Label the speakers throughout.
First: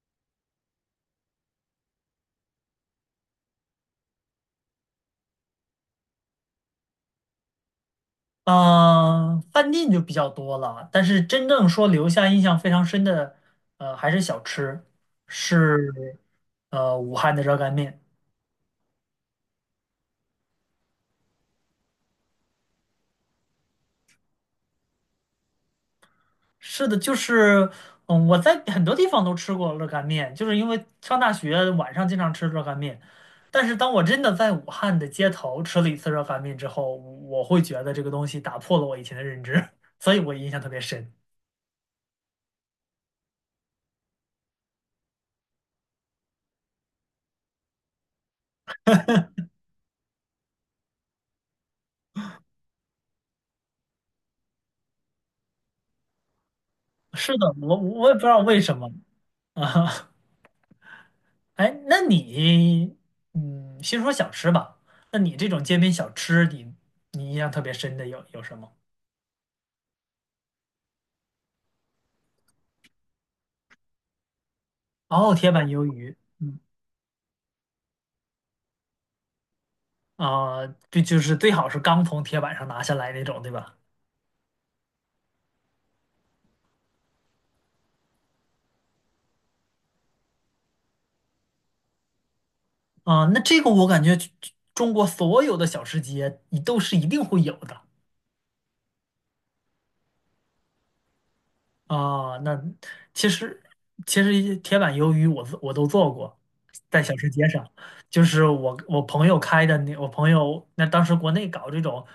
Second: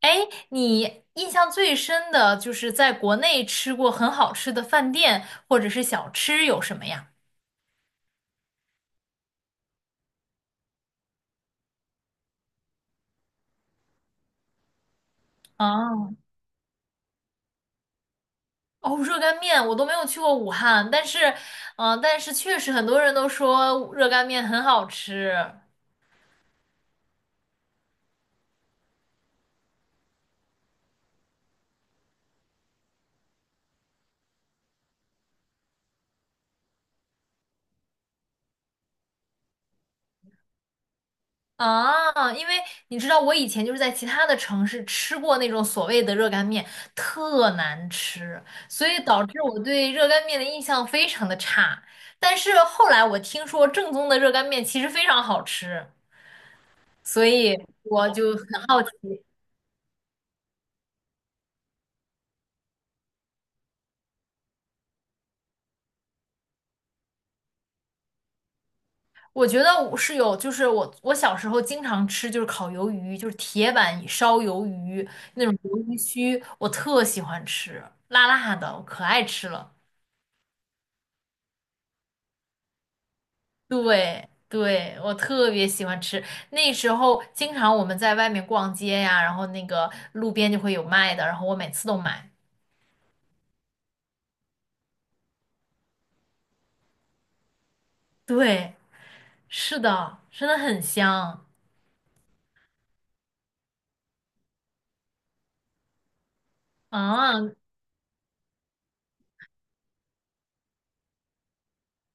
Speaker 1: 哎，你印象最深的就是在国内吃过很好吃的饭店或者是小吃有什么呀？
Speaker 2: 嗯，饭店就比较多了，但是真正说留下印象非常深的，还是小吃，是
Speaker 1: 哦，
Speaker 2: 武汉的热干面。
Speaker 1: 哦，热干面我都没有去过武汉，但是确实很多人都说热干面很好吃。
Speaker 2: 是的，就是嗯，我在很多地方都吃过热干面，就是因为上大学晚上经常吃热干面。但是当我真的在武汉的街头吃了一次热干面之后，我会觉得这个东西打破了我以前的认知，所以我印象特别深。
Speaker 1: 啊，因为你知道我以前就是在其他的城市吃过那种所谓的热干面，特难吃，所以导致我对热干面的印象非常的差。但是后来我听说正宗的热干面其实非常好吃。所
Speaker 2: 是的，
Speaker 1: 以
Speaker 2: 我
Speaker 1: 我
Speaker 2: 也不知
Speaker 1: 就
Speaker 2: 道
Speaker 1: 很
Speaker 2: 为什
Speaker 1: 好
Speaker 2: 么
Speaker 1: 奇，
Speaker 2: 啊。哎，那你，嗯，先说小吃吧。那你这种街边小吃，你印象特别深的有什么？
Speaker 1: 我觉得我是有，就是我小时候经常吃就是烤鱿鱼，就是铁板烧鱿鱼
Speaker 2: 哦，
Speaker 1: 那
Speaker 2: 铁
Speaker 1: 种
Speaker 2: 板
Speaker 1: 鱿
Speaker 2: 鱿
Speaker 1: 鱼
Speaker 2: 鱼，
Speaker 1: 须，
Speaker 2: 嗯。
Speaker 1: 我特喜欢吃，辣辣的，我可爱吃了。
Speaker 2: 啊，这就是最好是刚从铁板上拿下来那种，对吧？
Speaker 1: 对对，我特别喜欢吃。那时候经常我们在外面逛街呀，然后那个路边就会有卖的，然后我每次都买。
Speaker 2: 啊，那这个我感觉中国所有的小吃街，你都是一定会有的。
Speaker 1: 对，是的，真的很香
Speaker 2: 啊，那其实其实一铁板鱿鱼我都做过，在小吃街
Speaker 1: 啊！
Speaker 2: 上，就是我朋友开的，那我朋友那当时国内搞这种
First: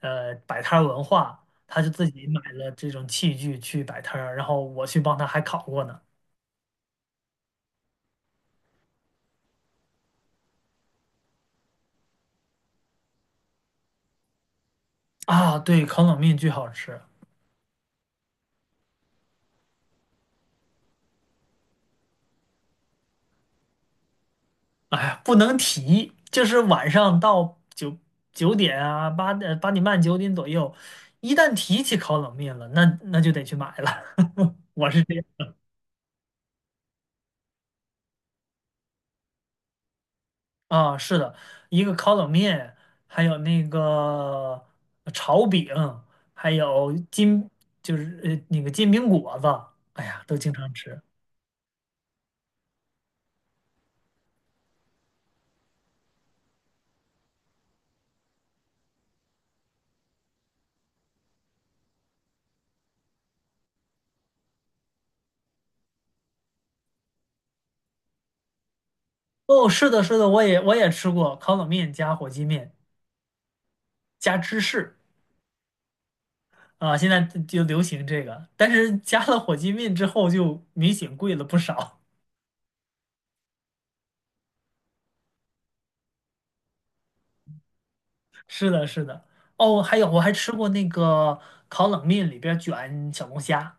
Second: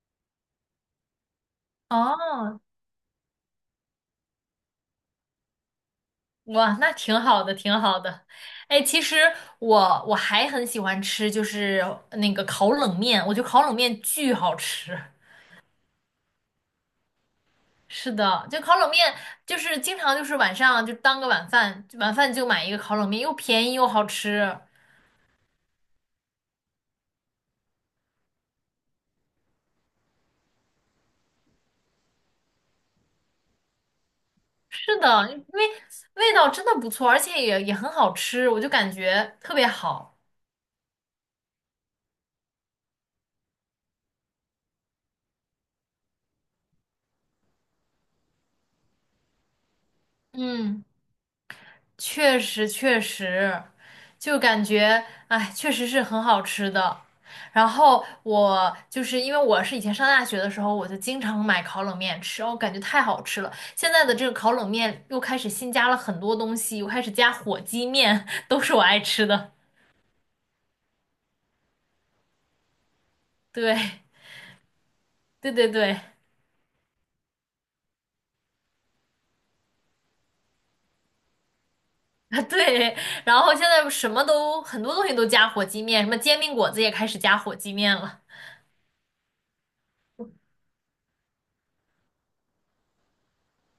Speaker 2: 摆摊儿文化，他就自己买
Speaker 1: 哦，
Speaker 2: 了这种器具去摆摊儿，然后我去帮他还烤过呢。
Speaker 1: 哇，那挺好的，挺好的。哎，其实我还很喜欢吃，就是那个烤冷面，我觉得烤冷面巨好吃。
Speaker 2: 啊，对，烤冷面巨好吃，
Speaker 1: 是的，就烤冷面，就是经常就是晚上就当个晚饭，晚饭就买一个烤冷面，又便宜又好吃。
Speaker 2: 哎呀，不能提，就是晚上到九点啊，八点半九点左右，一旦提起烤冷面了，那就得去买了。我
Speaker 1: 是
Speaker 2: 是这样。
Speaker 1: 的，因为味道真的不错，而且也很好吃，我就感觉特别好。
Speaker 2: 啊，是的，一个烤冷面，还有那个炒饼，还有金，就是那个煎饼果子，哎呀，都经常
Speaker 1: 嗯。
Speaker 2: 吃。
Speaker 1: 确实确实，就感觉哎，确实是很好吃的。然后我就是因为我是以前上大学的时候，我就经常买烤冷面吃，我感觉太好吃了。现在的这个烤冷面又开始新加了很多东西，又开始加火鸡面，都是我爱吃的。
Speaker 2: 哦，是的，是的，我也吃过烤冷面加火鸡面
Speaker 1: 对，
Speaker 2: 加芝士。
Speaker 1: 对对对。
Speaker 2: 啊，现在就流行这个，但是加了火鸡面之后就明显贵了不少。
Speaker 1: 啊，对对，然后现在什么都很多东西都加火鸡面，什么煎饼果子也开始加火鸡面了。
Speaker 2: 是的，是的。哦，还有我还吃过那个烤冷面里边卷小龙虾。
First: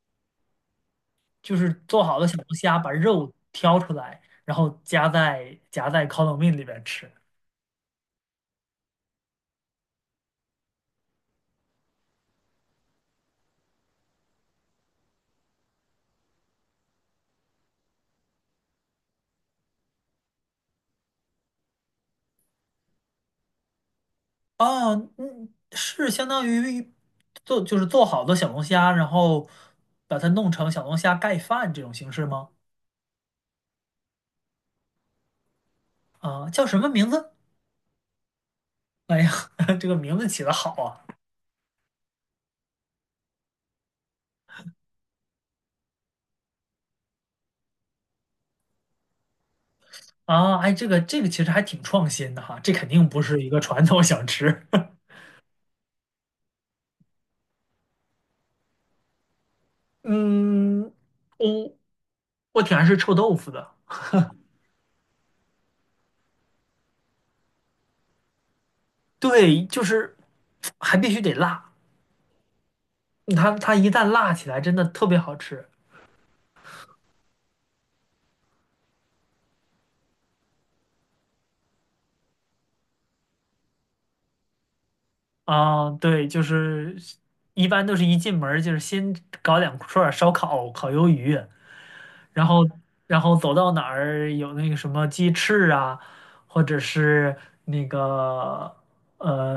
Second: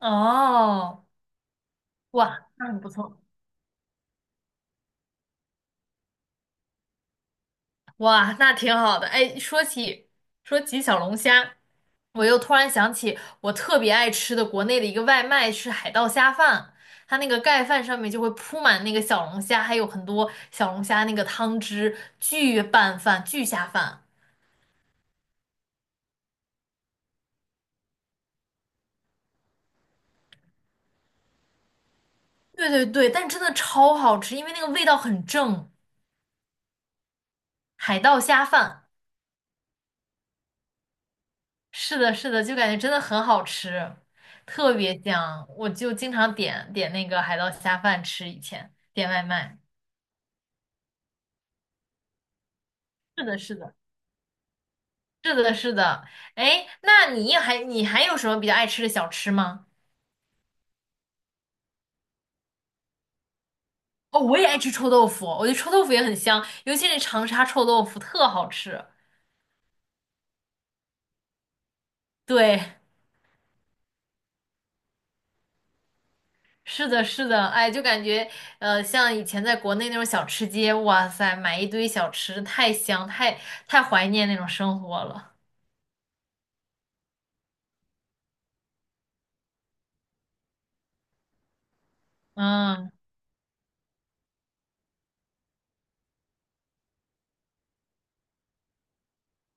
Speaker 1: 哦，
Speaker 2: 就是做好的小
Speaker 1: 哇，
Speaker 2: 龙
Speaker 1: 那
Speaker 2: 虾，
Speaker 1: 很不
Speaker 2: 把
Speaker 1: 错。
Speaker 2: 肉挑出来，然后夹在烤冷面里边吃。
Speaker 1: 哇，那挺好的。哎，说起小龙虾，我又突然想起我特别爱吃的国内的一个外卖是海盗虾饭，它那个盖饭上面就会铺满那个小龙虾，还有很多小龙虾那个汤汁，巨拌饭、巨下饭。
Speaker 2: 哦，嗯，是相当于就是做好的小龙虾，然后把它弄成小龙虾盖饭这种形式吗？
Speaker 1: 对对对，但真的超好吃，因为那个味道很正。
Speaker 2: 啊，叫什么名字？
Speaker 1: 海盗虾饭，
Speaker 2: 哎呀，这个名字起的好啊！
Speaker 1: 是的，是的，就感觉真的很好吃，特别香。我就经常点点那个海盗虾饭吃，以前点外卖。
Speaker 2: 啊，哎，这个其实还挺创新的哈，这肯定不
Speaker 1: 是的，
Speaker 2: 是一
Speaker 1: 是
Speaker 2: 个
Speaker 1: 的。
Speaker 2: 传统小吃。
Speaker 1: 是的，是的。哎，那你还有什么比较爱吃的小吃吗？
Speaker 2: 嗯，我我挺爱吃臭豆腐的，
Speaker 1: 哦，我也爱吃臭豆腐，我觉得臭豆腐也很香，尤其是长沙臭豆腐特好吃。
Speaker 2: 对，就是还必须得辣。
Speaker 1: 对，
Speaker 2: 它一旦辣起来，真的特别好吃。
Speaker 1: 是的，是的。哎，就感觉像以前在国内那种小吃街，哇塞，买一堆小吃，太香，太怀念那种生活了。
Speaker 2: 啊！对，就是一般都是一进门儿就是先搞两串儿烧烤、烤鱿鱼，然后
Speaker 1: 嗯，
Speaker 2: 走到哪儿有那个什么鸡翅啊，或者是那个呃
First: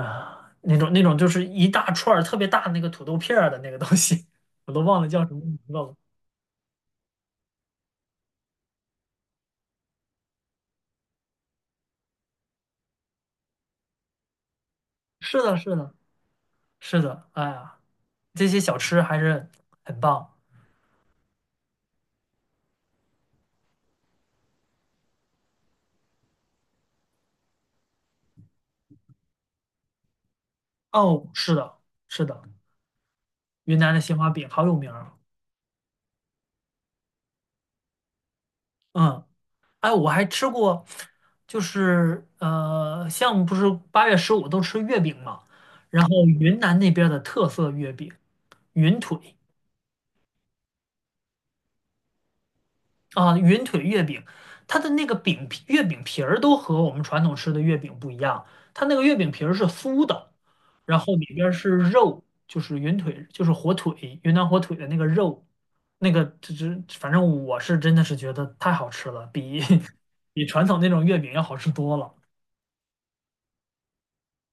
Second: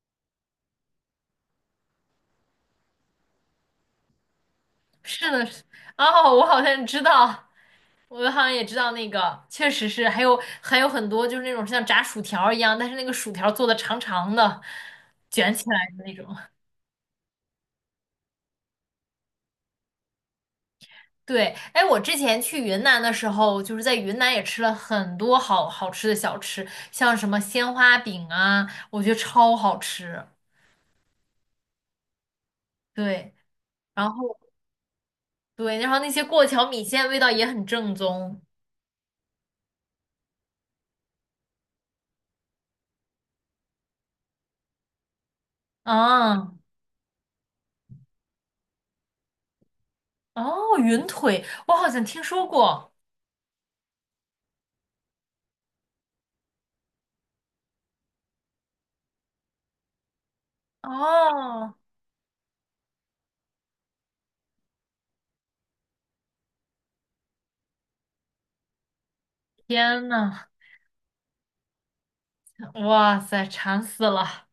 Speaker 2: 那种那种就是一大串儿特别大的那个土豆片儿的那个东西，我都忘了叫
Speaker 1: 是
Speaker 2: 什么
Speaker 1: 的，
Speaker 2: 名
Speaker 1: 是。
Speaker 2: 字了。
Speaker 1: 哦，我好像知道。我好像也知道那个，确实是，还有很多就是那种像炸薯条一样，但是那个薯条做的长长的，
Speaker 2: 是
Speaker 1: 卷
Speaker 2: 的，
Speaker 1: 起
Speaker 2: 是
Speaker 1: 来
Speaker 2: 的，
Speaker 1: 的那种。
Speaker 2: 是的，哎呀，这些小吃还是很棒
Speaker 1: 对，哎，我之前去云南的时候，就是在云南也吃了很多好好吃的小吃，像什么鲜花饼啊，我觉得超好吃。
Speaker 2: 哦。是的，是的。
Speaker 1: 对，
Speaker 2: 云南的
Speaker 1: 然
Speaker 2: 鲜花
Speaker 1: 后
Speaker 2: 饼好有名儿。
Speaker 1: 对，然后那些过桥米线味道也很正宗。
Speaker 2: 嗯，哎，我还吃过，就是像不是八月十五都吃月饼嘛，然后
Speaker 1: 啊，
Speaker 2: 云南那边儿的特色月饼，云腿。
Speaker 1: 哦，云腿，我好像听说过。
Speaker 2: 啊，云腿月饼，它的那个月饼皮儿都和我们传统吃的月饼不一样，它那个月饼皮儿是酥的，然后里边儿是
Speaker 1: 哦，
Speaker 2: 肉，就是云腿，就是火腿，云南火腿的那个肉，那个这这，反正我是真的是觉得太好吃了，比
Speaker 1: 天
Speaker 2: 比
Speaker 1: 呐，
Speaker 2: 传统那种月饼要好吃多了。
Speaker 1: 哇塞，馋死了。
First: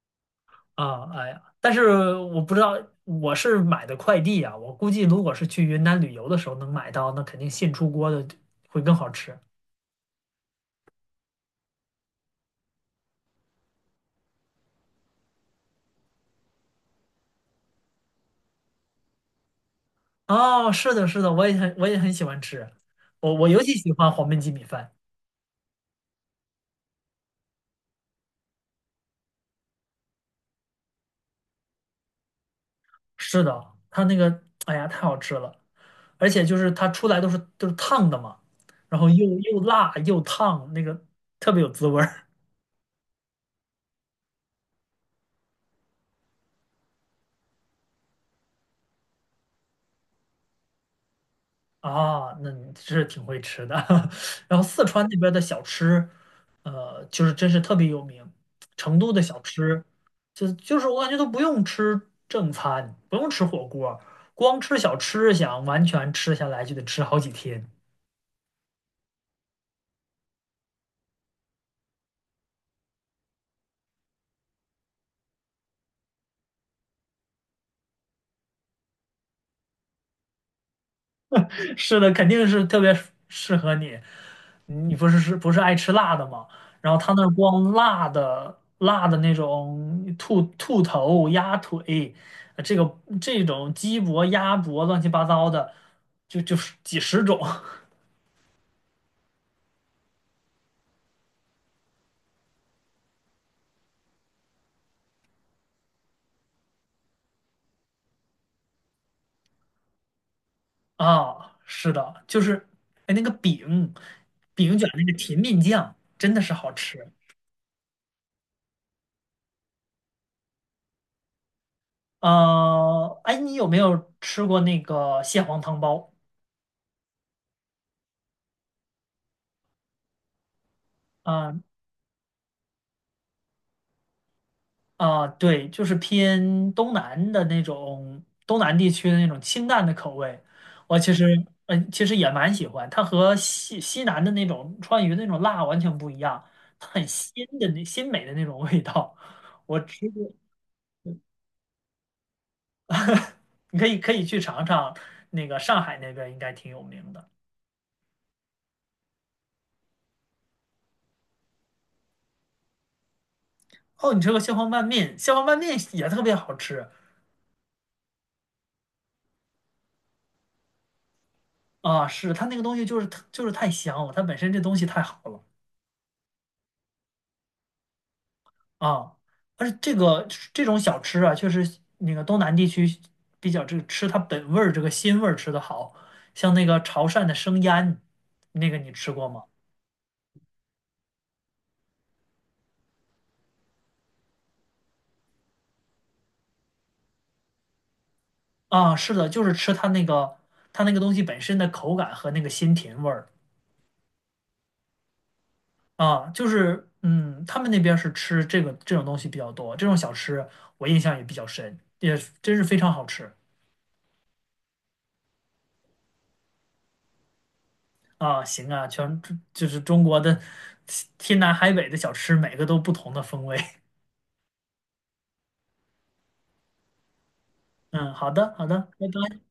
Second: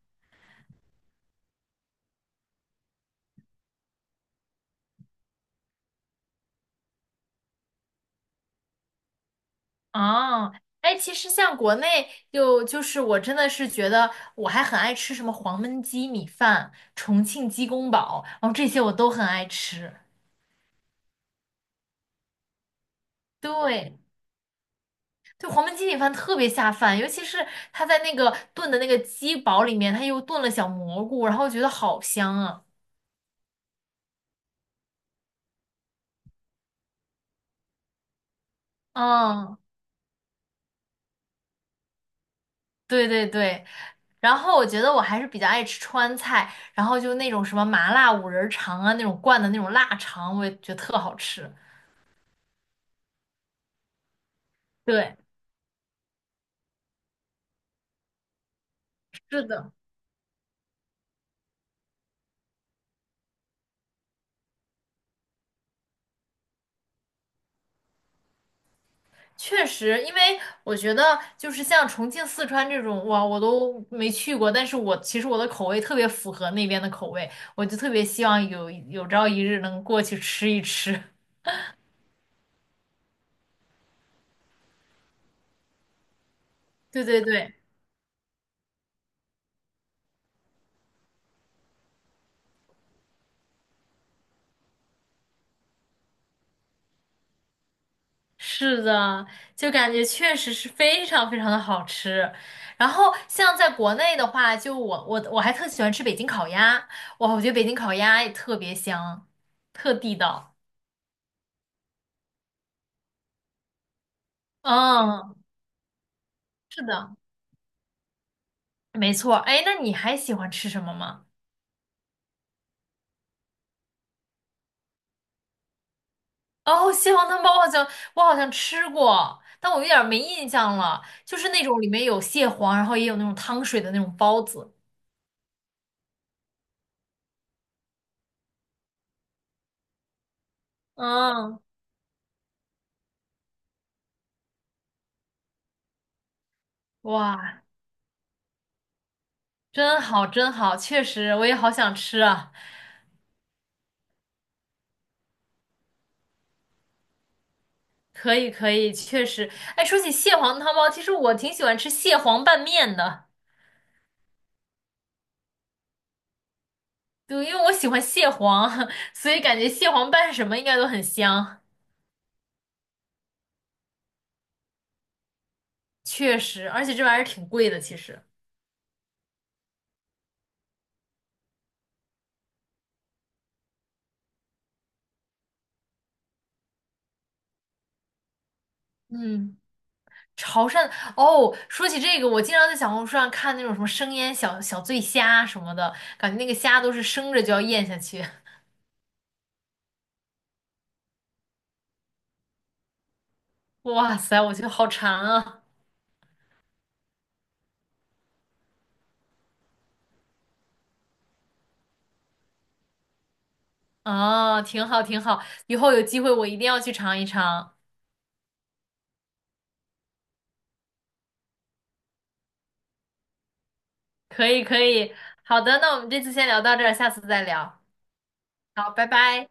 Speaker 2: 啊！哎呀，但是我不知道，我是买的快递啊，我估计如果是去云南旅游的时候能买到，那肯定现出锅的会更好吃。
Speaker 1: 哦，哎，其实像国内就是我真的是觉得我还很爱吃什么黄焖鸡米饭、重庆鸡公煲，然后这些我都很爱吃。
Speaker 2: 哦，是的，是的，我也很喜欢吃，我尤其喜
Speaker 1: 对，
Speaker 2: 欢黄焖鸡米饭。
Speaker 1: 对，黄焖鸡米饭特别下饭，尤其是它在那个炖的那个鸡煲里面，它又炖了小蘑菇，然后觉得好香啊。
Speaker 2: 是的，它那个，哎呀，太好吃了，而且就是它出来都是烫的嘛，然后
Speaker 1: 嗯，
Speaker 2: 又辣又烫，那个特别有滋味儿。
Speaker 1: 对对对。然后我觉得我还是比较爱吃川菜，然后就那种什么麻辣五仁肠啊，那种灌的那种腊肠，我也觉得特好吃。
Speaker 2: 啊。那你是挺会吃的。然后四川
Speaker 1: 对，
Speaker 2: 那边的小吃，呃，就是真是特别有名。成都的小
Speaker 1: 是的。
Speaker 2: 吃，就是我感觉都不用吃正餐，不用吃火锅，光吃小吃，想完全吃下来就得吃好几天。
Speaker 1: 确实，因为我觉得就是像重庆、四川这种，哇，我都没去过，但是我其实我的口味特别符合那边的口味，我就特别希望有朝一日能过去吃一吃。
Speaker 2: 是的，肯定是特别适合你。你不是是不是爱吃辣的吗？然后
Speaker 1: 对
Speaker 2: 他
Speaker 1: 对
Speaker 2: 那儿
Speaker 1: 对，
Speaker 2: 光辣的那种兔头、鸭腿，这种鸡脖、鸭脖，乱七八糟的，就是几十种。
Speaker 1: 是的，就感觉确实是非常非常的好吃。然后像在国内的话，就我还特喜欢吃北京烤鸭，哇，我觉得北京烤鸭也特别香，特地道。
Speaker 2: 啊。是的，就是哎那个饼卷那个
Speaker 1: 嗯，
Speaker 2: 甜面酱真的是好
Speaker 1: 是
Speaker 2: 吃。
Speaker 1: 的，没错。哎，那你还喜欢吃什么吗？
Speaker 2: 呃，哎，你有没有吃过那个蟹黄汤包？
Speaker 1: 哦，蟹黄汤包好像我好像吃过，但我有点儿没印象了。就是
Speaker 2: 啊？
Speaker 1: 那种里面有蟹黄，然后也有那种汤水的那种包子。
Speaker 2: 啊，对，就是偏东南的那种东南地区的那种清淡的口味，我其实
Speaker 1: 嗯，
Speaker 2: 嗯、其实也蛮喜欢。它和西南的那种川渝的那种辣完全不一样，它很鲜
Speaker 1: 哇，
Speaker 2: 的鲜美的那种味道。我
Speaker 1: 真
Speaker 2: 吃
Speaker 1: 好，
Speaker 2: 过，
Speaker 1: 真好，确实我也好想吃啊。
Speaker 2: 你可以去尝尝，那个上海那边应该挺有名的。
Speaker 1: 可以，可以，确实。哎，说起蟹黄汤包，其实我挺喜欢吃蟹黄拌面的。
Speaker 2: 哦，你吃过蟹黄拌面，蟹黄拌面也特别好吃。
Speaker 1: 对，因为我喜欢蟹黄，所以感觉蟹黄拌什么应该都很香。
Speaker 2: 啊！是它那个东西就是就是太香了，它本身这东西太好了。
Speaker 1: 确实，而且这玩意儿挺贵的，其实。
Speaker 2: 啊，而且这种小吃啊，确实那个东南地区比较这个吃它本味儿这个鲜味儿吃的好，像那个潮汕的生腌，那个你吃过吗？
Speaker 1: 嗯。潮汕哦，说起这个，我经常在小红书上看那种什么生腌小醉虾什么的，感觉那个虾都是生着就要咽下去。
Speaker 2: 啊，是的，就是吃它那个它那个东西本身的口感和那个鲜甜味儿。
Speaker 1: 哇塞，我觉得好馋啊！
Speaker 2: 啊，就是嗯，他们那边儿是吃这种东西比较多，这种小吃我印象也比较深，也真是非常好吃。
Speaker 1: 啊，挺好挺好，以后有机会我一定要去尝一尝。
Speaker 2: 啊。行啊，就是中国的 天南海北的小吃，每个都不同的风味。
Speaker 1: 可以可以，好的，那我们这次先聊到这儿，下次再聊。
Speaker 2: 嗯，好的，好的，
Speaker 1: 好，
Speaker 2: 拜
Speaker 1: 拜
Speaker 2: 拜。
Speaker 1: 拜。